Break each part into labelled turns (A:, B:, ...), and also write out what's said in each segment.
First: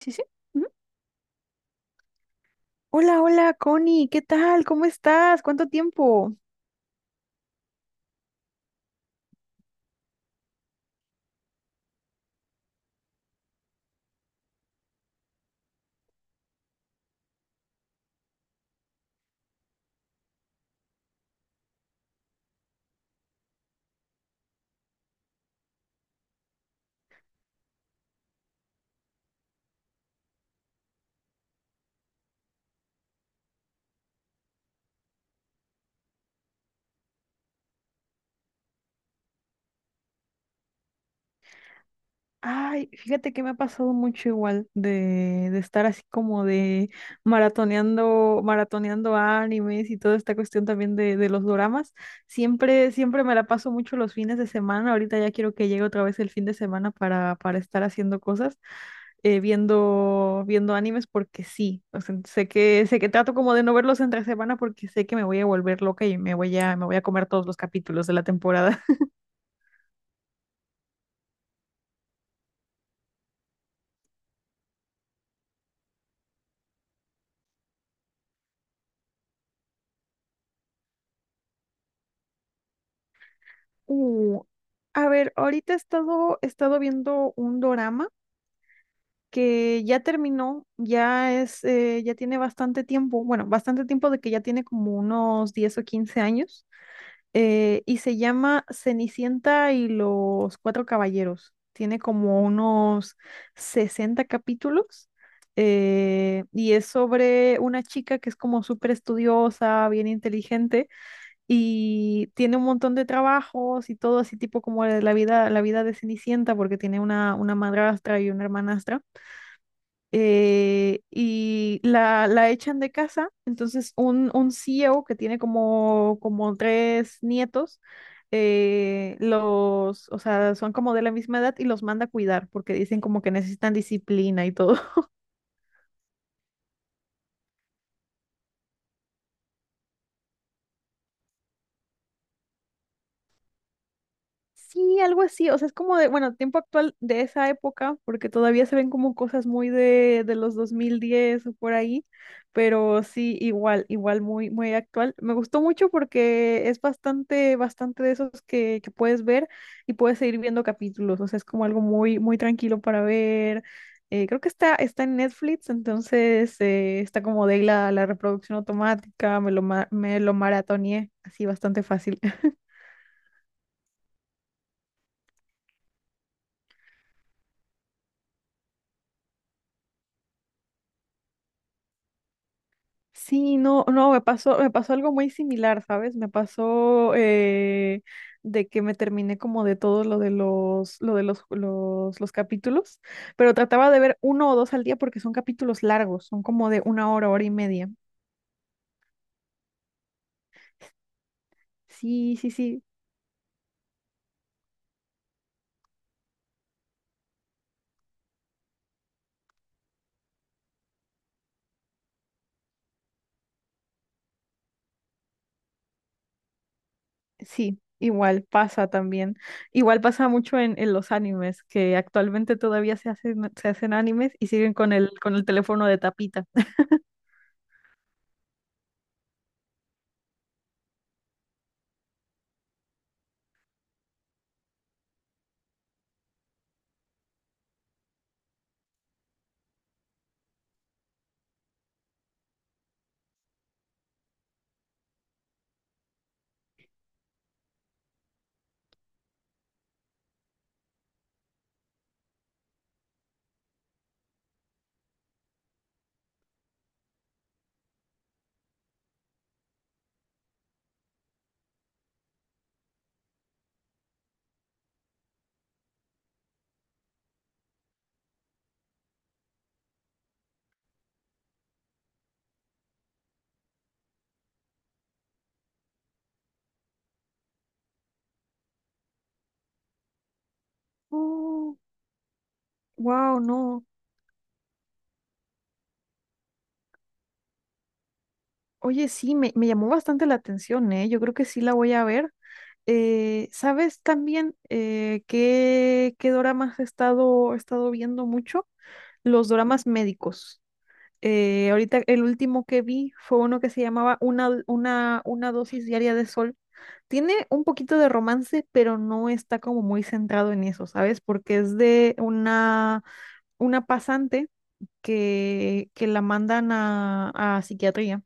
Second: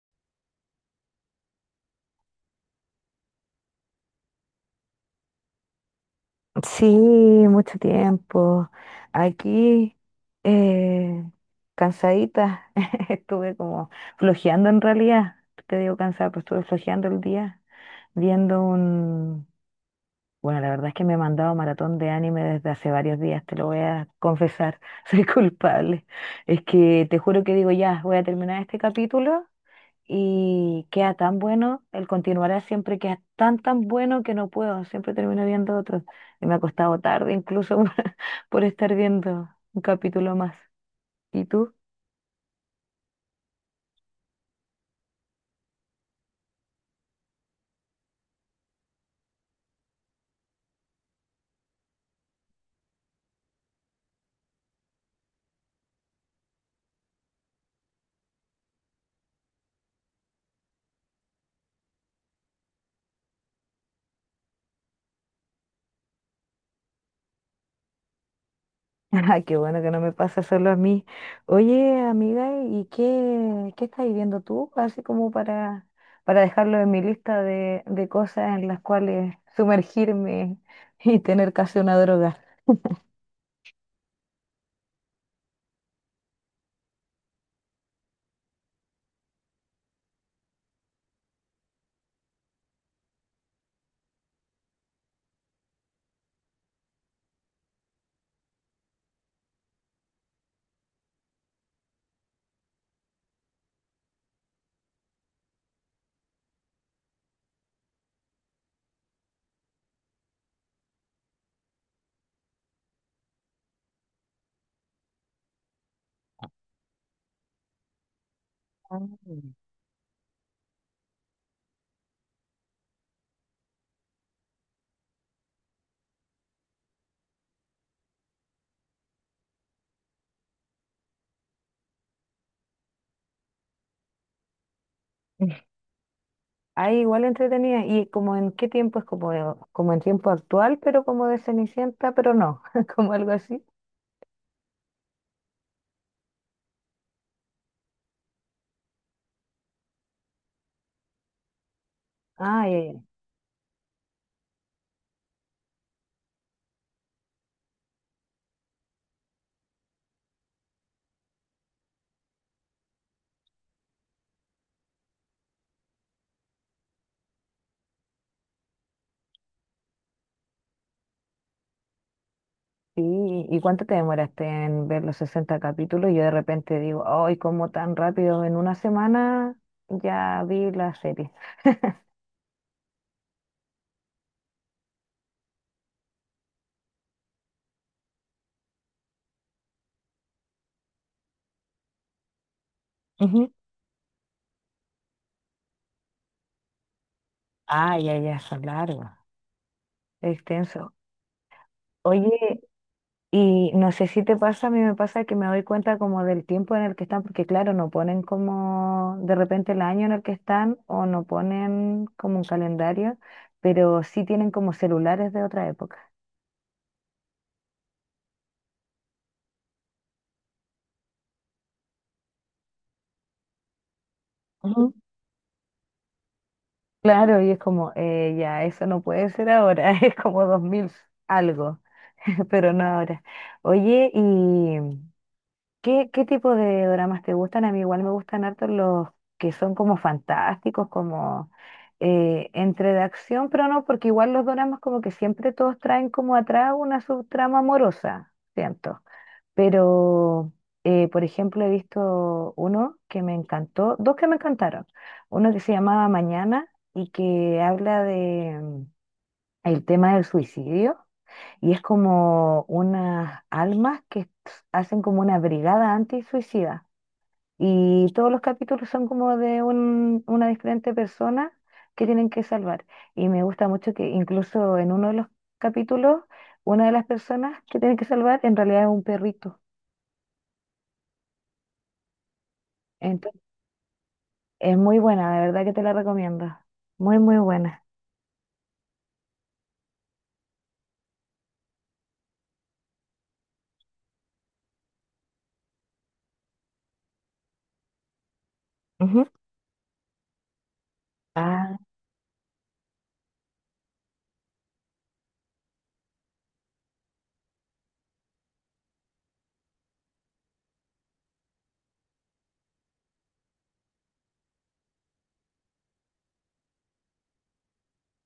A: Sí, sí. Ujú. Hola, hola, Connie, ¿qué tal? ¿Cómo estás? ¿Cuánto tiempo?
B: Sí, mucho tiempo. Aquí, eh, cansadita, estuve como flojeando en realidad. Te digo cansada, pero estuve flojeando el día viendo un... Bueno, la verdad es que me he mandado maratón de anime desde hace varios días, te lo voy a confesar, soy culpable. Es que te juro que digo, ya, voy a terminar este capítulo y queda tan bueno, el continuará siempre queda tan tan bueno que no puedo, siempre termino viendo otro. Y me ha costado tarde incluso por estar viendo un capítulo más. ¿Y tú?
A: Ay, fíjate que me ha pasado mucho igual de estar así como de maratoneando, maratoneando animes y toda esta cuestión también de los doramas. Siempre, siempre me la paso mucho los fines de semana. Ahorita ya quiero que llegue otra vez el fin de semana para estar haciendo cosas, viendo, viendo animes porque sí. O sea, sé que trato como de no verlos entre semana porque sé que me voy a volver loca y me voy a comer todos los capítulos de la temporada.
B: Ay, qué bueno que no me pasa solo a mí. Oye, amiga, ¿y qué estás viendo tú? Así como para dejarlo en mi lista de cosas en las cuales sumergirme y tener casi una droga.
A: Uh, a ver, ahorita he estado viendo un dorama que ya terminó, ya es, ya tiene bastante tiempo, bueno, bastante tiempo de que ya tiene como unos 10 o 15 años, y se llama Cenicienta y los Cuatro Caballeros. Tiene como unos 60 capítulos, y es sobre una chica que es como súper estudiosa, bien inteligente y tiene un montón de trabajos y todo así tipo como la vida, la vida de Cenicienta porque tiene una madrastra y una
B: Ah.
A: hermanastra. La echan de casa, entonces un CEO que tiene como, como tres nietos, o sea, son como de la misma edad y los manda a cuidar porque dicen como que necesitan disciplina y todo.
B: Ay, igual entretenida. ¿Y como en qué tiempo? Es como, como en tiempo actual, pero como de Cenicienta, pero no, como algo así.
A: Sí, algo así, o sea, es como de, bueno, tiempo actual de esa época, porque todavía se ven como cosas muy de los 2010 o por ahí,
B: Ah, ay,
A: pero sí, igual, igual muy, muy actual. Me gustó mucho porque es bastante, bastante de esos que puedes ver y puedes seguir viendo capítulos, o sea, es como algo muy, muy tranquilo para ver. Creo que está, está en Netflix, entonces está como de ahí la reproducción automática, me lo maratoneé así bastante fácil.
B: sí. ¿Y cuánto te demoraste en ver los 60 capítulos? Yo de repente digo, ay, ¿cómo tan rápido? En una semana ya vi la serie.
A: Sí, no, no, me pasó algo muy similar, ¿sabes? Me pasó de que me terminé como de todo lo de los capítulos,
B: Ujú.
A: pero trataba de ver uno o dos al día porque son capítulos largos, son como de una hora, hora y media.
B: Ay, ya, ya, son largos, extenso.
A: Sí, sí,
B: Oye,
A: sí,
B: y no sé si te pasa, a mí me pasa que me doy cuenta como del tiempo en el que están, porque claro, no ponen como de repente el año en el que están o no ponen como un calendario, pero sí tienen como celulares de otra época.
A: sí, igual pasa también. Igual pasa mucho en los animes, que actualmente todavía se hacen animes y siguen con
B: Ujú.
A: con el teléfono de tapita.
B: Claro, y es como, ya, eso no puede ser ahora, es como 2000 algo, pero no ahora. Oye, y ¿qué tipo de dramas te gustan? A mí igual me gustan harto los que son como fantásticos, como entre de acción, pero no, porque igual los dramas como que siempre todos traen como atrás una subtrama amorosa, siento. Pero, por ejemplo, he visto uno que me encantó, dos que me encantaron. Uno que se llamaba Mañana y que habla de el tema del suicidio y es como unas almas que hacen como una brigada antisuicida. Y todos los capítulos son como de una diferente persona que tienen que salvar. Y me gusta mucho que incluso en uno de los capítulos, una de las personas que tienen que salvar en realidad es un perrito.
A: Oh, wow,
B: Entonces,
A: no.
B: es muy buena, de verdad que te la recomiendo. Muy, muy buena.
A: Oye, sí, me llamó bastante la atención, ¿eh? Yo creo que sí la voy a ver. ¿Sabes también qué, qué doramas he estado viendo mucho?
B: Ujú.
A: Los doramas médicos.
B: Ah,
A: Ahorita el último que vi fue uno que se llamaba una dosis diaria de sol. Tiene un poquito de romance, pero no está como muy centrado en eso, ¿sabes? Porque es de una pasante que la mandan a psiquiatría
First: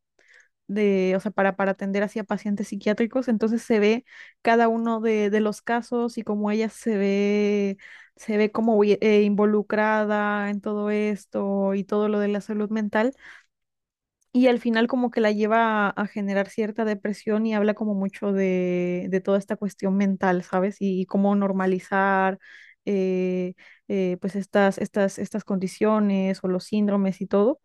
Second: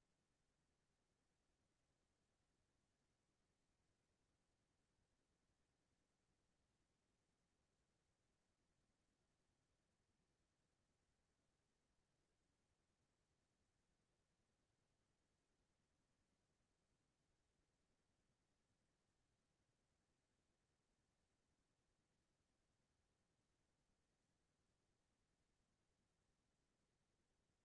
A: de, o sea, para atender hacia pacientes psiquiátricos, entonces se ve cada uno de los casos y cómo ella se ve como involucrada en todo esto y todo lo de la salud mental. Y al final como que la lleva a generar cierta depresión y habla como mucho de toda esta cuestión mental, ¿sabes? Y cómo normalizar eh, pues estas condiciones o los síndromes y todo.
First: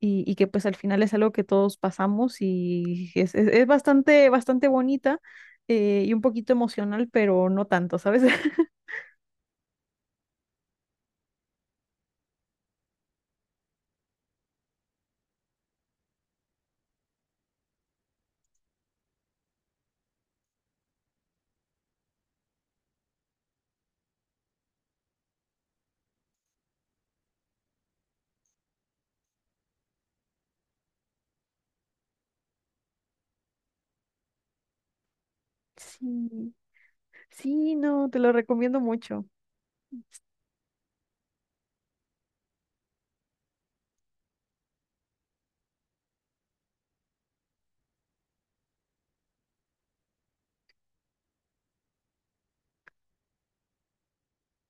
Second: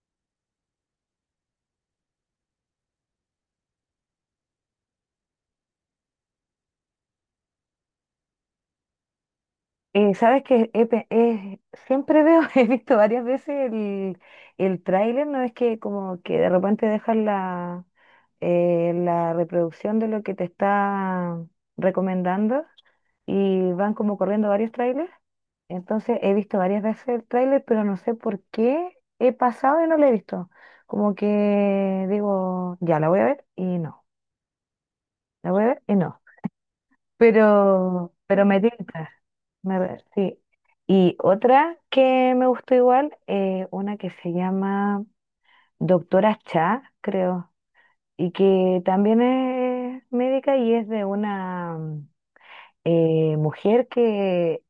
A: Y que pues al final es algo que todos pasamos y es bastante, bastante bonita, y un poquito emocional, pero no tanto, ¿sabes?
B: Sabes que siempre veo, he visto varias veces el tráiler, no es que como que de repente dejan la reproducción de lo que te está recomendando y van como corriendo varios trailers. Entonces he visto varias veces el tráiler, pero no sé por qué he pasado y no lo he visto. Como que digo, ya la voy a ver y no, la voy a ver y no.
A: Sí, sí, no,
B: Pero,
A: te lo
B: pero me
A: recomiendo
B: tinta.
A: mucho.
B: Sí. Y otra que me gustó igual, una que se llama Doctora Cha, creo, y que también es médica y es de una mujer que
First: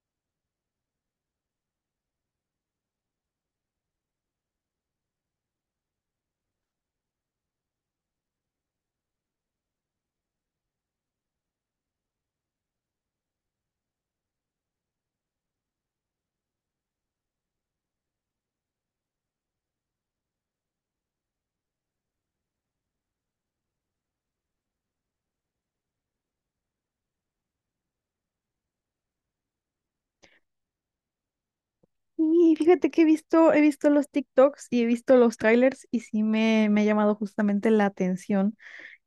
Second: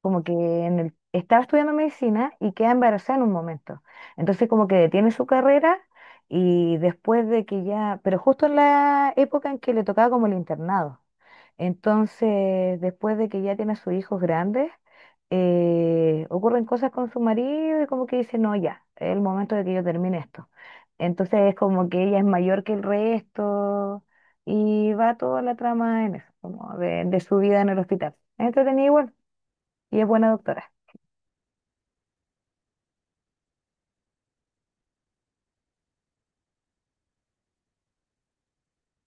B: como que estaba estudiando medicina y queda embarazada en un momento. Entonces como que detiene su carrera y después de que ya, pero justo en la época en que le tocaba como el internado. Entonces, después de que ya tiene a sus hijos grandes, ocurren cosas con su marido y como que dice, no, ya, es el momento de que yo termine esto. Entonces es como que ella es mayor que el resto y va toda la trama en eso, como de su vida en el hospital. Es entretenida igual. Y es buena doctora.
A: Y fíjate que he visto los TikToks y he visto los trailers y sí me ha llamado justamente la atención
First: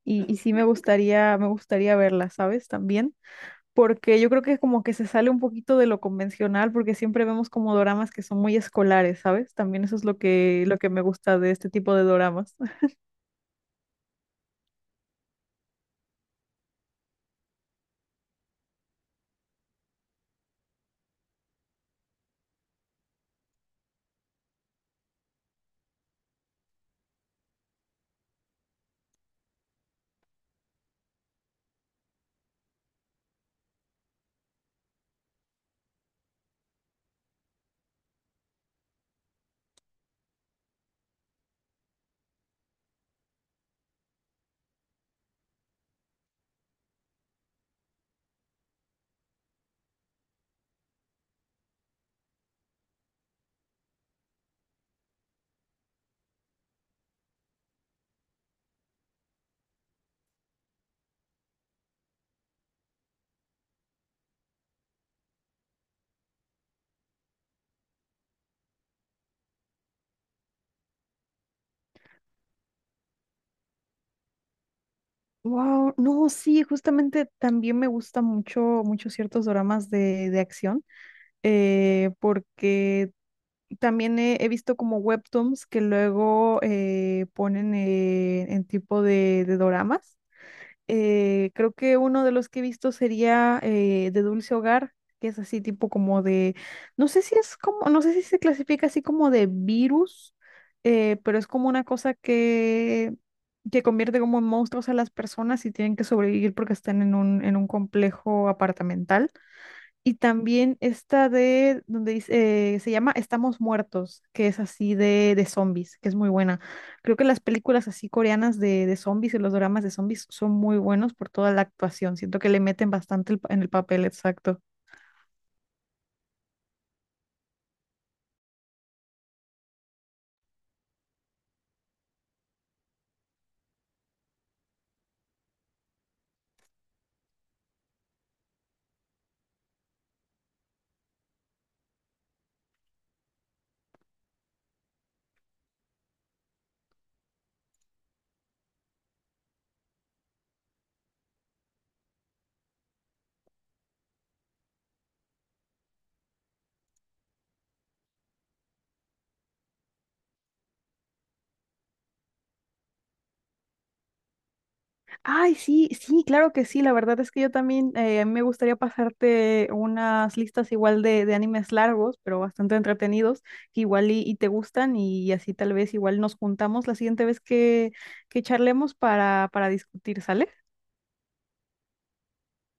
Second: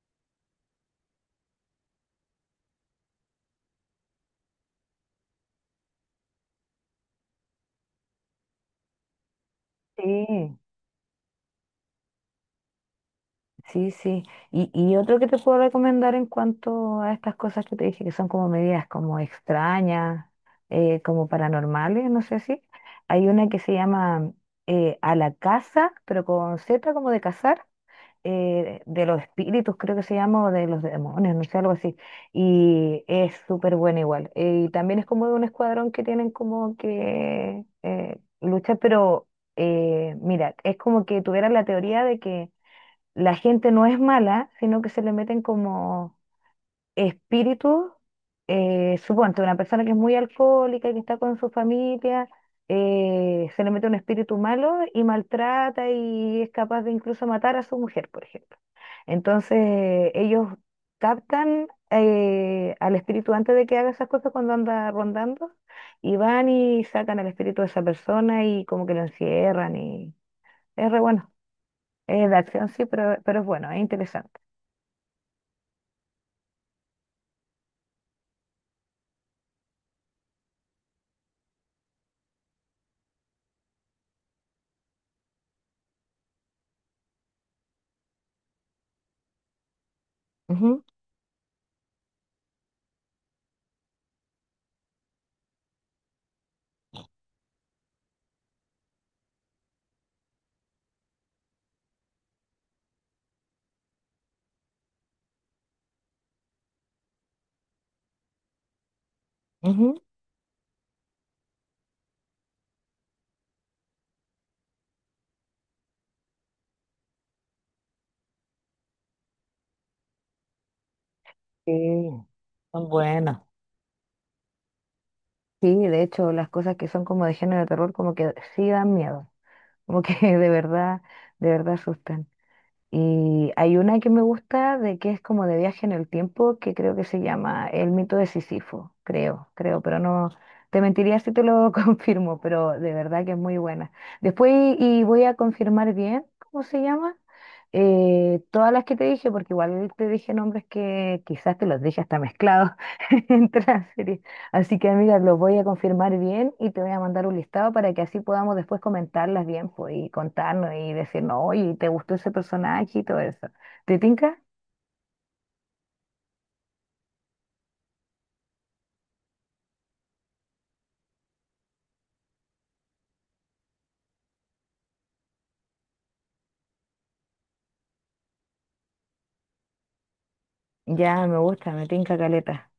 A: y sí me gustaría verla, ¿sabes? También, porque yo creo que como que se sale un poquito de lo convencional, porque siempre vemos como doramas que son muy escolares, ¿sabes? También eso es
B: Sí,
A: lo que me gusta de este tipo de doramas.
B: sí, sí. Y otro que te puedo recomendar en cuanto a estas cosas que te dije, que son como medidas como extrañas, como paranormales, no sé si. Hay una que se llama A la Casa, pero con Z como de cazar, de los espíritus, creo que se llama, o de los demonios, no sé, algo así. Y es súper buena igual. Y también es como de un escuadrón que tienen como que lucha, pero mira, es como que tuviera la teoría de que la gente no es mala, sino que se le meten como espíritus. Suponte, una persona que es muy alcohólica y que está con su familia, se le mete un espíritu malo y maltrata y es capaz de incluso matar a su mujer, por ejemplo. Entonces, ellos captan al espíritu antes de que haga esas cosas cuando anda rondando y van y sacan al espíritu de esa persona y como que lo encierran y es re bueno. Es de acción, sí, pero es bueno, es interesante.
A: Wow, no, sí, justamente también me gustan mucho, mucho ciertos dramas de acción, porque también he, he visto como webtoons que luego ponen en tipo de doramas.
B: Ujú,
A: Creo que uno de los que he visto sería de Dulce Hogar, que es así tipo como de, no sé si es como, no sé si se clasifica así como de virus, pero es como una cosa que convierte como en monstruos a las personas y tienen que sobrevivir porque están en un complejo apartamental.
B: ujú.
A: Y también esta de, donde dice, se llama Estamos Muertos, que es así de zombies, que es muy buena. Creo que las películas así coreanas de zombies y los dramas de zombies son muy buenos por toda la
B: Sí,
A: actuación. Siento que le
B: son
A: meten bastante
B: buenas.
A: en el papel, exacto.
B: Sí, de hecho, las cosas que son como de género de terror, como que sí dan miedo, como que de verdad asustan. Y hay una que me gusta de que es como de viaje en el tiempo, que creo que se llama El Mito de Sísifo, creo, creo, pero no te mentiría si te lo confirmo, pero de verdad que es muy buena. Después y voy a confirmar bien cómo se llama. Todas las que te dije, porque igual te dije nombres que quizás te los dije hasta mezclados entre las series. Así que, amiga, lo voy a confirmar bien y te voy a mandar un listado para que así podamos después comentarlas bien, pues, y contarnos y decirnos, oye, ¿te gustó ese personaje y todo eso? ¿Te tinca?
A: Ay, sí, sí, claro que sí. La verdad es que yo también, me gustaría pasarte unas listas igual de animes largos, pero bastante entretenidos, que igual y te gustan y así tal vez igual nos juntamos la siguiente vez que charlemos para discutir, ¿sale?
B: Ya, me gusta, me tinca caleta.